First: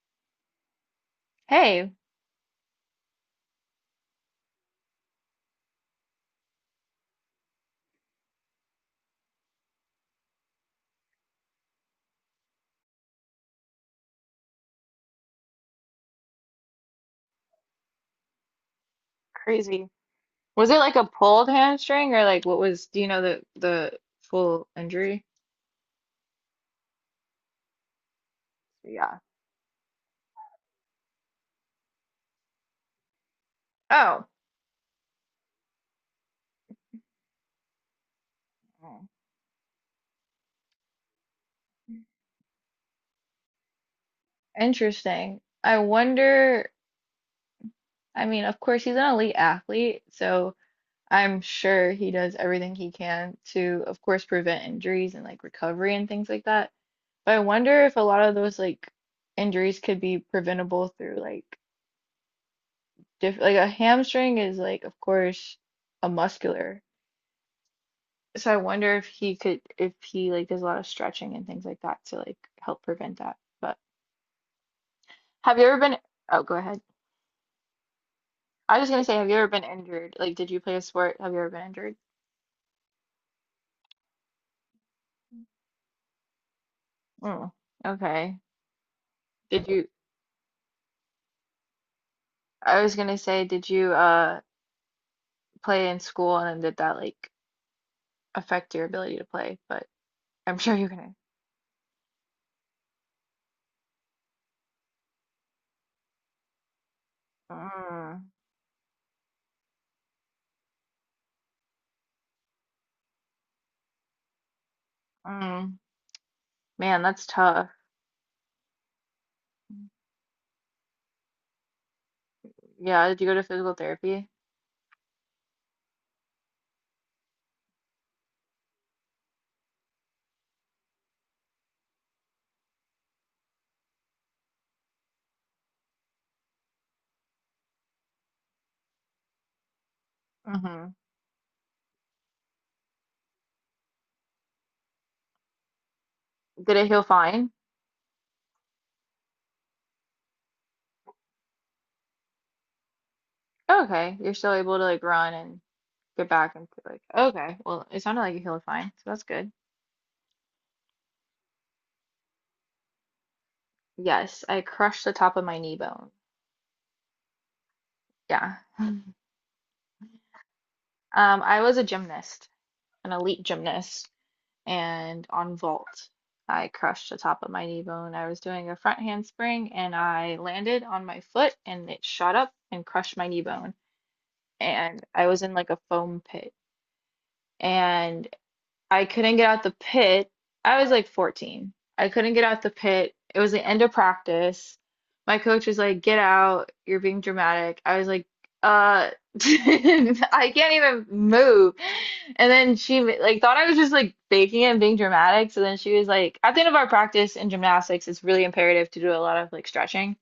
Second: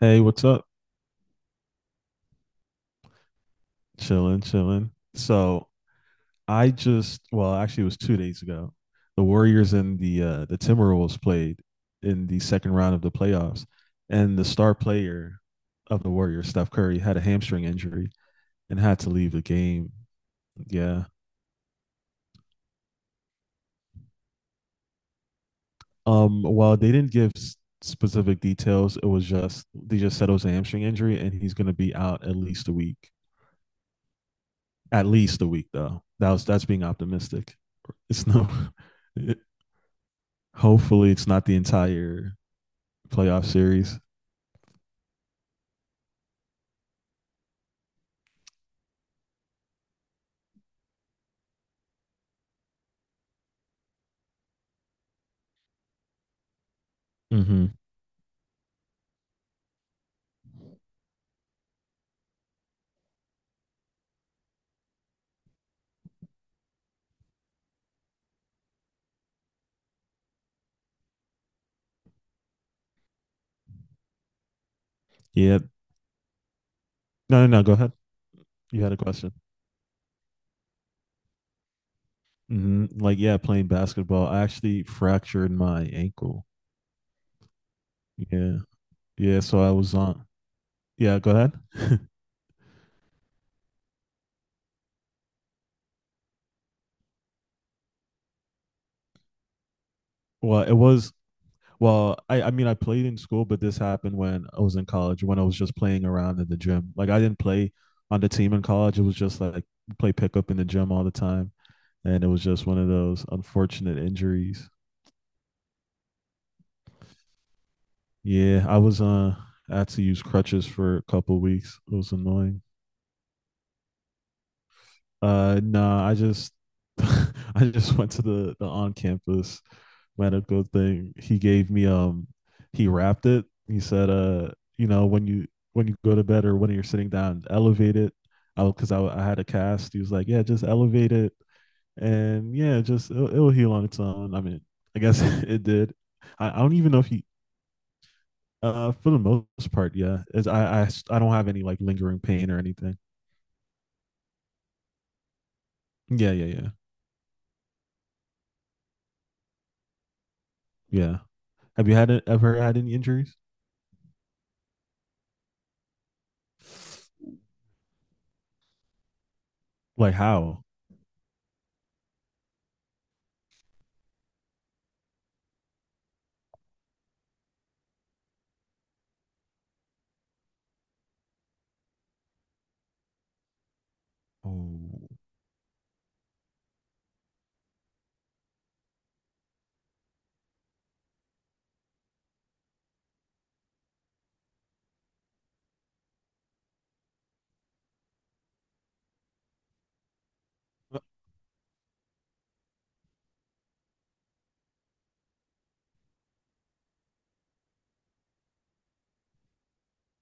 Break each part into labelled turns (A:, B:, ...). A: Hey, what's up?
B: Hey,
A: Chilling, chilling. So I just, it was 2 days ago. The Warriors and the Timberwolves played in the second round of the playoffs, and the star player of the Warriors, Steph Curry, had a hamstring injury and had to leave the
B: crazy.
A: game.
B: Was it like
A: Yeah.
B: a pulled hamstring or like what was, do you know the full injury?
A: While they didn't give specific details, it
B: Yeah.
A: was just they just said it was a hamstring injury, and he's going to be out at least a week.
B: Oh.
A: At least a week, though. That's being optimistic. It's no.
B: Oh,
A: Hopefully, it's not the entire playoff series.
B: interesting. I wonder, I mean, of course he's an elite athlete, so I'm sure he does everything he can to, of course, prevent injuries and like recovery and things like that. But I
A: Mm-hmm.
B: wonder if a lot of those like injuries could be preventable through like diff like a hamstring is, like, of course, a muscular. So I wonder if he could, if he like does a lot of stretching and things like that to like help prevent that. But have
A: Yeah.
B: you ever been, oh, go ahead.
A: No, no, no, go ahead.
B: I
A: You
B: was
A: had a
B: gonna say, have
A: question.
B: you ever been injured? Like, did you play a sport? Have you ever been injured?
A: Like, yeah, playing basketball. I actually fractured my ankle.
B: Oh, okay.
A: Yeah. Yeah. So
B: Did
A: I
B: you,
A: was on. Yeah, go ahead.
B: I was gonna say, did you play in school and then did that like affect your ability to play? But I'm
A: Well, it
B: sure you
A: was.
B: can.
A: Well, I mean, I played in school, but this happened when I was in college, when I was just playing around in the gym. Like, I didn't play on
B: Mm,
A: the team in college. It was just like play pickup in the gym all the time. And it was just one of those unfortunate injuries.
B: mm, man, that's tough.
A: Yeah, I was I had to use crutches for a couple of weeks. It was annoying.
B: Yeah, did you go to physical therapy?
A: Nah, I just I just went to the on campus medical thing. He gave me he wrapped it. He said you know when you go to bed or when you're sitting down, elevate it. I because I had a cast. He was like, yeah, just
B: Mm-hmm.
A: elevate it, and yeah, just it'll heal on its own. I mean, I guess it did. I don't
B: Did it
A: even know
B: heal
A: if he.
B: fine?
A: For the most part, yeah. As I, I don't have any like lingering pain or anything.
B: Okay, you're still able to like run, get
A: Yeah, yeah,
B: back into
A: yeah,
B: like, okay, well it sounded like you healed fine, so that's good.
A: yeah. Have you had it, ever had any injuries?
B: Yes, I crushed the top of my knee bone. Yeah.
A: Like how?
B: I was a gymnast, an elite gymnast, and on vault I crushed the top of my knee bone. I was doing a front handspring and I landed on my foot and it shot up and crushed my knee bone.
A: Oh,
B: And I was in like a foam pit and. I couldn't get out the pit. I was like 14. I couldn't get out the pit. It was the end of practice. My coach was like, "Get out. You're being dramatic." I was like, "Uh, I can't even move." And then she like thought I was just like faking it and being dramatic. So then she was like, "At the end of our practice in gymnastics, it's really imperative to do a lot of like stretching."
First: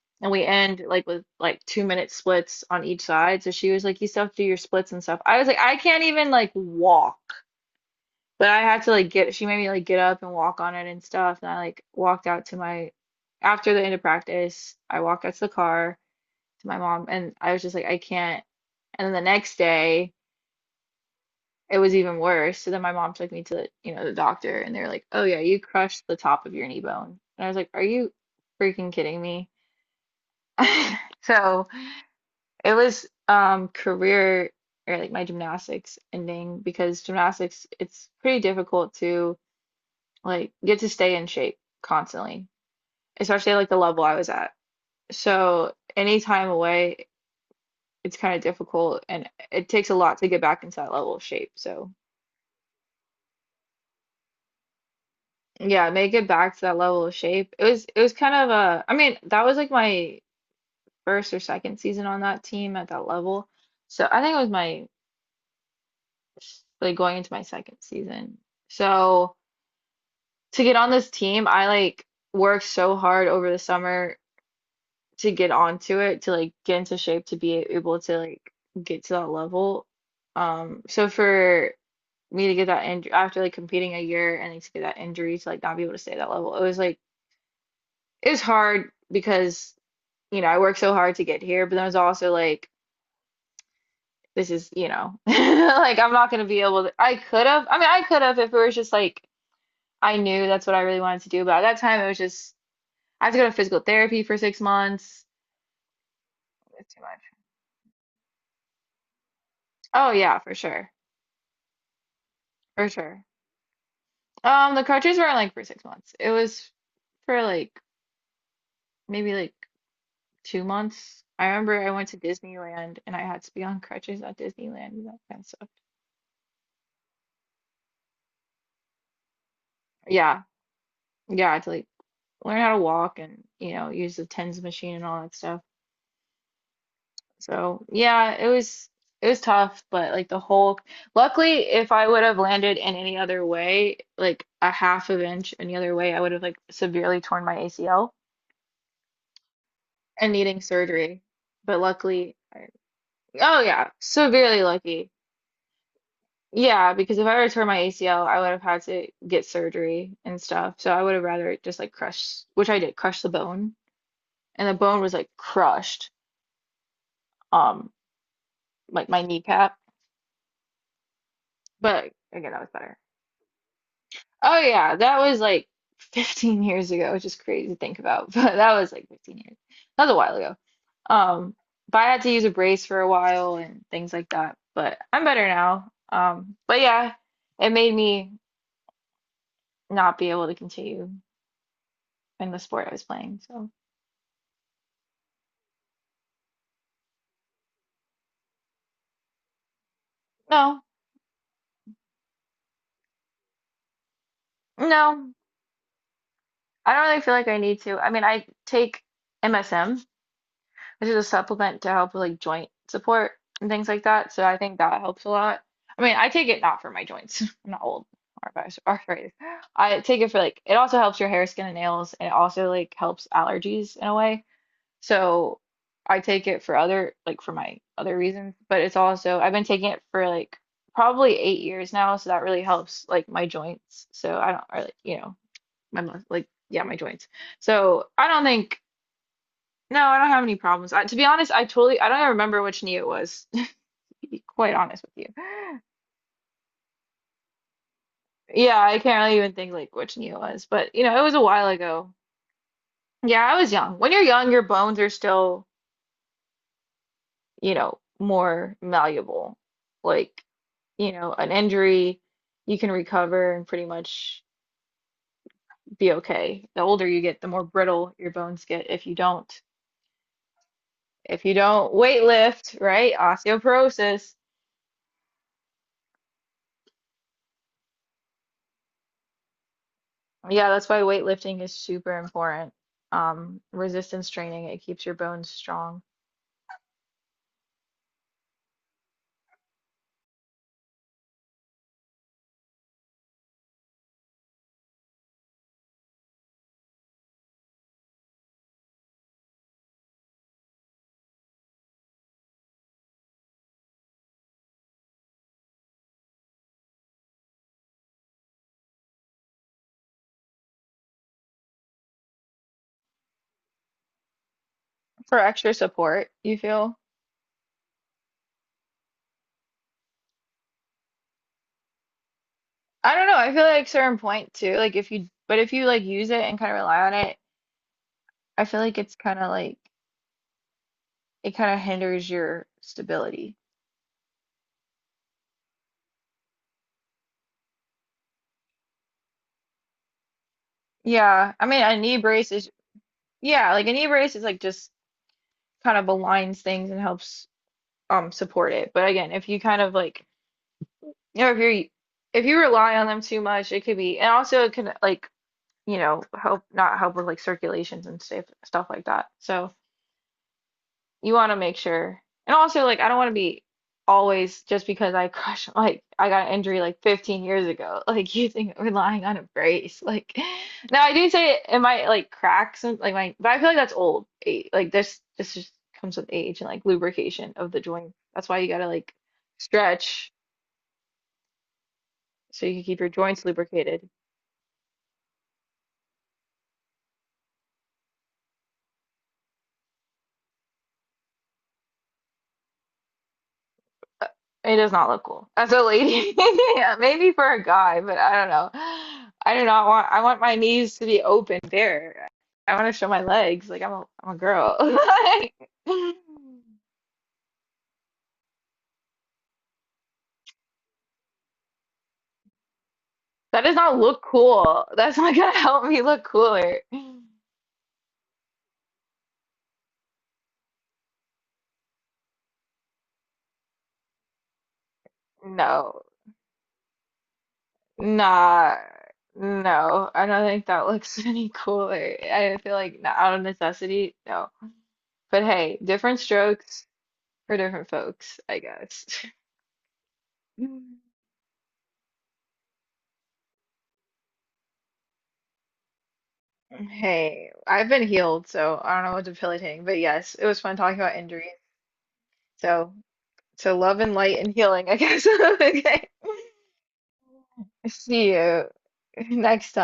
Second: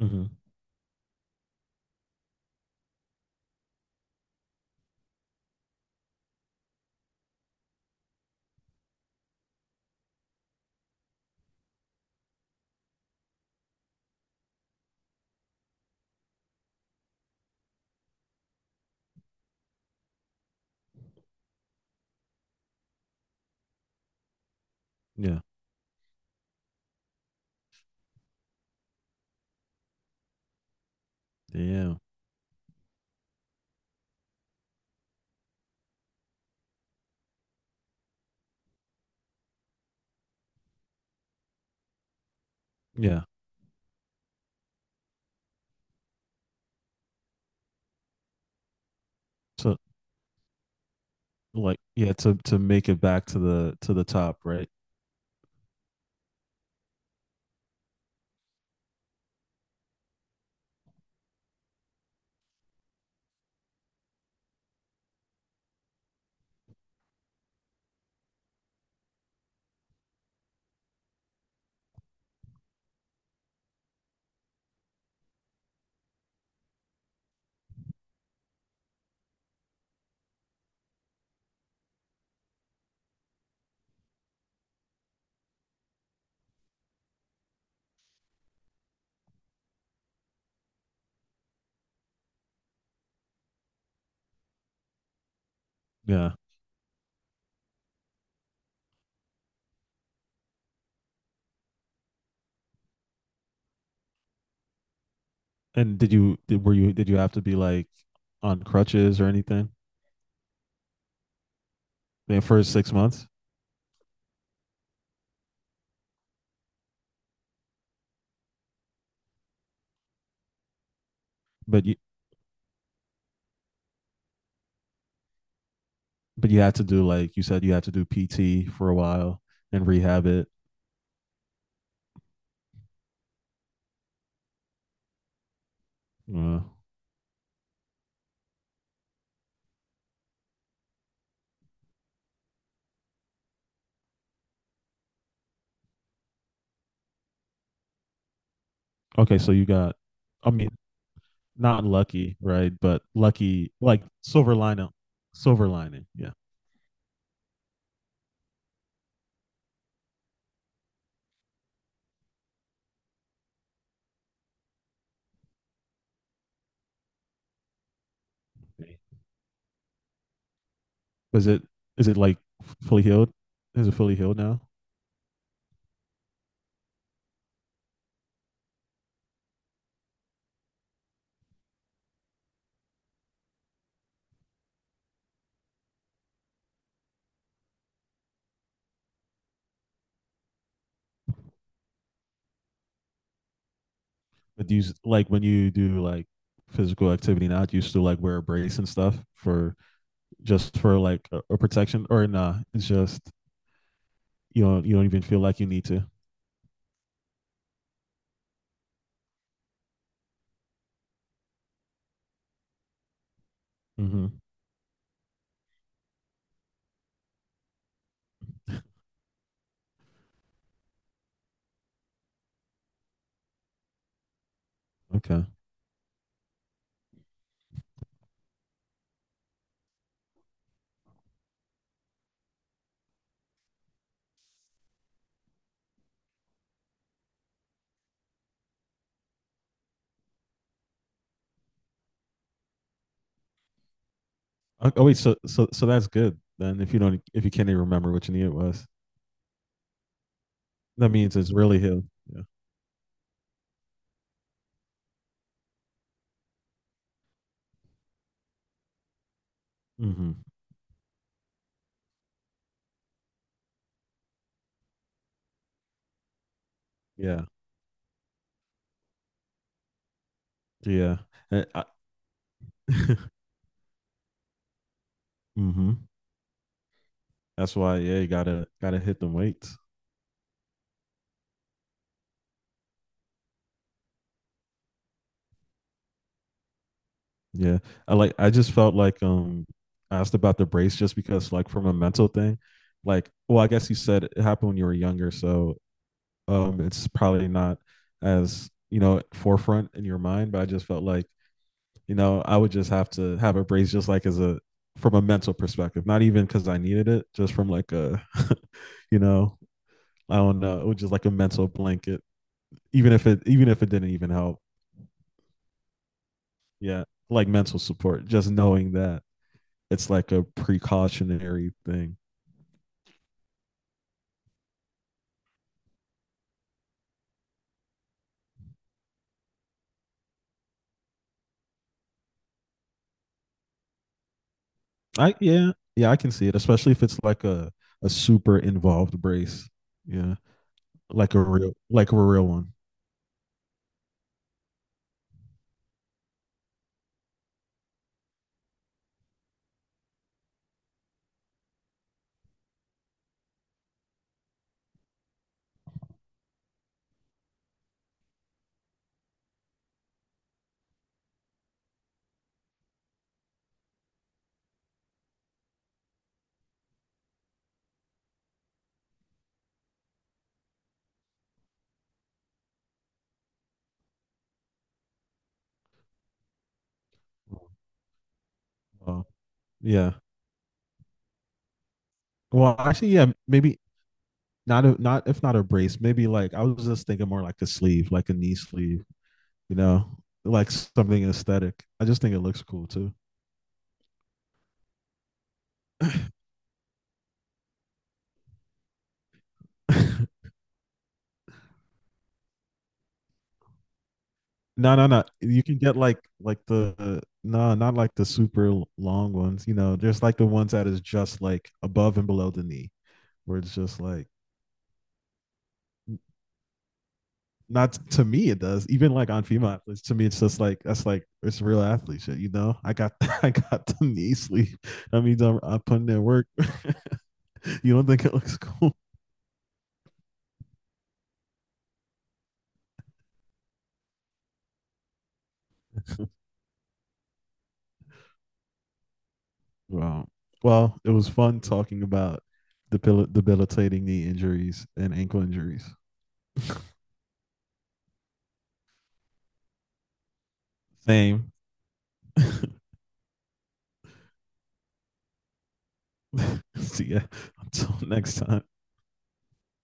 A: mm-hmm.
B: And we end like with like 2 minute splits on each side. So she was like, "You still have to do your splits and stuff." I was like, "I can't even like walk." But I had to like get, she made me like get up and walk on it and stuff. And I like walked out to my, after the end of practice, I walked out to the car to my mom and I was just like, I can't. And then the next day, it was even worse. So then my mom took me to, the, you know, the doctor and they were like, oh yeah,
A: Yeah,
B: you crushed the top of your knee bone. And I was like, are you freaking kidding me? So
A: yeah,
B: it was career or like my gymnastics ending because gymnastics, it's pretty difficult to, like, you have to stay in shape constantly,
A: yeah.
B: especially like the level I was at. So any time away, it's kind of difficult and it
A: So
B: takes a lot to get back into that level of shape.
A: like,
B: So
A: yeah, to make it back to the top, right?
B: yeah, make it back to that level of shape. It was kind of a, I mean, that was like my first or second season on that team at that level. So I think it was my like going into my second season. So to get on this team, I like worked so hard over the summer to get onto it, to like get into shape to be able to like get to that level. So for me to get that injury after like competing a year and then to get that injury to like not be able to stay at that level, it was like it was hard because I worked so hard to get here, but then it was also like this is. Like, I'm not
A: Yeah.
B: gonna be able to. I could have. I mean, I could have if it was just like, I knew that's what I really wanted to do, but at that time it was just, I have to go to physical therapy for 6 months.
A: And did you did, were
B: It's
A: you
B: too
A: did you
B: much.
A: have to be like on crutches or anything
B: Oh yeah, for sure,
A: the first
B: for
A: six
B: sure.
A: months?
B: The cartridges weren't like for 6 months. It was for like maybe like 2 months. I remember
A: But
B: I
A: you
B: went to Disneyland and I had to be on crutches at Disneyland and that kind of stuff.
A: but you had to do like you said you had to do PT for a while and rehab
B: Yeah,
A: it.
B: yeah, to like learn how to walk and use the TENS machine and all that stuff.
A: Uh,
B: So yeah, it was tough, but like the whole. Luckily, if I would have landed in any other way, like a half of inch any other way, I would have like severely torn my ACL
A: Okay, so you got,
B: and
A: I
B: needing
A: mean,
B: surgery. But
A: not
B: luckily,
A: lucky,
B: I,
A: right? But
B: oh
A: lucky,
B: yeah,
A: like silver
B: severely
A: lining,
B: lucky.
A: silver lining. Yeah.
B: Yeah, because if I were to tear my ACL, I would have had to get surgery and stuff. So I would have rather just like crushed, which I did, crush the bone, and the bone was like crushed, um, like my kneecap.
A: Is it is
B: But
A: it like
B: again, that was better.
A: fully healed? Is it fully healed
B: Oh
A: now?
B: yeah, that was like 15 years ago, which is crazy to think about, but that was like 15 years. That was a while ago. Um, but I had to use a brace for a while and things like that. But I'm better now. But it made me not be able to continue in the sport I was playing. So
A: But do you like when you do like physical activity now? Do you still like wear a brace and stuff for just
B: no,
A: for like a protection or nah? It's just you don't even
B: no,
A: feel like you need to.
B: I don't really feel like I need to. I mean, I take MSM, which is a supplement to help with like joint support and things like that.
A: hmm
B: So I think that helps a lot. I mean, I take it not for my joints. I'm not old or arthritis. I take it for like, it also helps your hair, skin, and nails, and it also like helps allergies in a way.
A: Okay.
B: So I take it for other, like for my other reasons, but it's also, I've been taking it for like probably 8 years now. So that really helps like my joints. So I don't, or like, my, like, yeah, my joints. So I don't think, no, I don't have any problems. I, to be honest, I totally, I don't even remember which knee it was, to be quite
A: Oh,
B: honest
A: oh
B: with
A: wait,
B: you.
A: so that's good then. If you don't if you can't even remember what your knee
B: Yeah,
A: was,
B: I can't really even think like which knee it was, but
A: that
B: it was
A: means
B: a
A: it's
B: while
A: really healed.
B: ago.
A: Yeah.
B: Yeah, I was young. When you're young, your bones are still, more malleable.
A: Hmm.
B: Like, an injury, you can recover and pretty much be okay. The older you get,
A: Yeah.
B: the more brittle your bones get
A: Yeah.
B: if you
A: And I,
B: don't weight lift, right? Osteoporosis.
A: hmm, that's why, yeah, you gotta hit them weights.
B: Yeah, that's why weightlifting is super important. Resistance training, it keeps your bones strong
A: Yeah. I like I just felt like I asked about the brace just because like from a mental thing, like well, I guess you said it happened when you were younger, so it's probably not as, you know, forefront in your mind, but I just felt like, you know, I would just have to have a brace just like as a from a mental perspective, not even because I needed it, just from like a, you know, I don't know, it was just like a mental blanket even if it didn't even help.
B: for extra support, you feel?
A: Yeah, like mental support, just knowing that it's like a precautionary thing.
B: I don't know, I feel like certain point too, like if you, but if you like use it and kind of rely on it, I feel like it's kind of like, it kind of hinders your stability.
A: I yeah, yeah, I can see it, especially if it's like a super involved brace. Yeah,
B: Yeah, I mean, a
A: like
B: knee
A: a real
B: brace is,
A: one.
B: yeah, like an e-brace is like just kind of aligns things and helps support it. But again, if you kind of like, if you're, if you rely on them too much, it could be, and also it can like help, not help, with like circulations and stuff like that. So, you want to make sure. And also, like, I don't want to be always just because I crush, like, I got an injury like 15 years ago, like, you using relying on a brace. Like, now I do say it, it might like crack some, like, my, but I feel like that's old. Like, this just comes with age and like lubrication of the joint. That's why you gotta like
A: Oh, yeah.
B: stretch so you
A: Well,
B: can keep your
A: actually, yeah,
B: joints
A: maybe
B: lubricated.
A: not a brace, maybe like I was just thinking more like a sleeve, like a knee sleeve, you know, like something aesthetic. I just think it looks cool too.
B: Uh, It does not look cool as a lady. Yeah, maybe for a guy, but I don't know. I do not want. I want my knees to be open, bare. I want to show my legs. Like I'm a girl.
A: No, no, no.
B: Like,
A: You can get like the no, not like the super long ones. You know, there's like the ones that is just like above and below the knee, where
B: that
A: it's
B: does not
A: just
B: look
A: like
B: cool. That's not gonna help me look cooler.
A: not to me it does. Even like on female athletes, to me it's just like that's like it's real athlete shit. You know, I got I got the knee sleeve. That means I'm
B: No,
A: putting in work. You don't think it looks
B: Nah,
A: cool?
B: no. I don't think that looks any cooler. I feel like not out of necessity, no. But hey, different strokes for different folks, I guess.
A: Wow. Well, it was fun talking about debilitating knee injuries and ankle injuries.
B: Hey, I've been healed, so I don't know what's debilitating, but yes, it was fun talking about injuries.
A: Same.
B: So, so love and light and healing, I guess. Okay.
A: See ya. Until
B: See
A: next
B: you
A: time.
B: next time.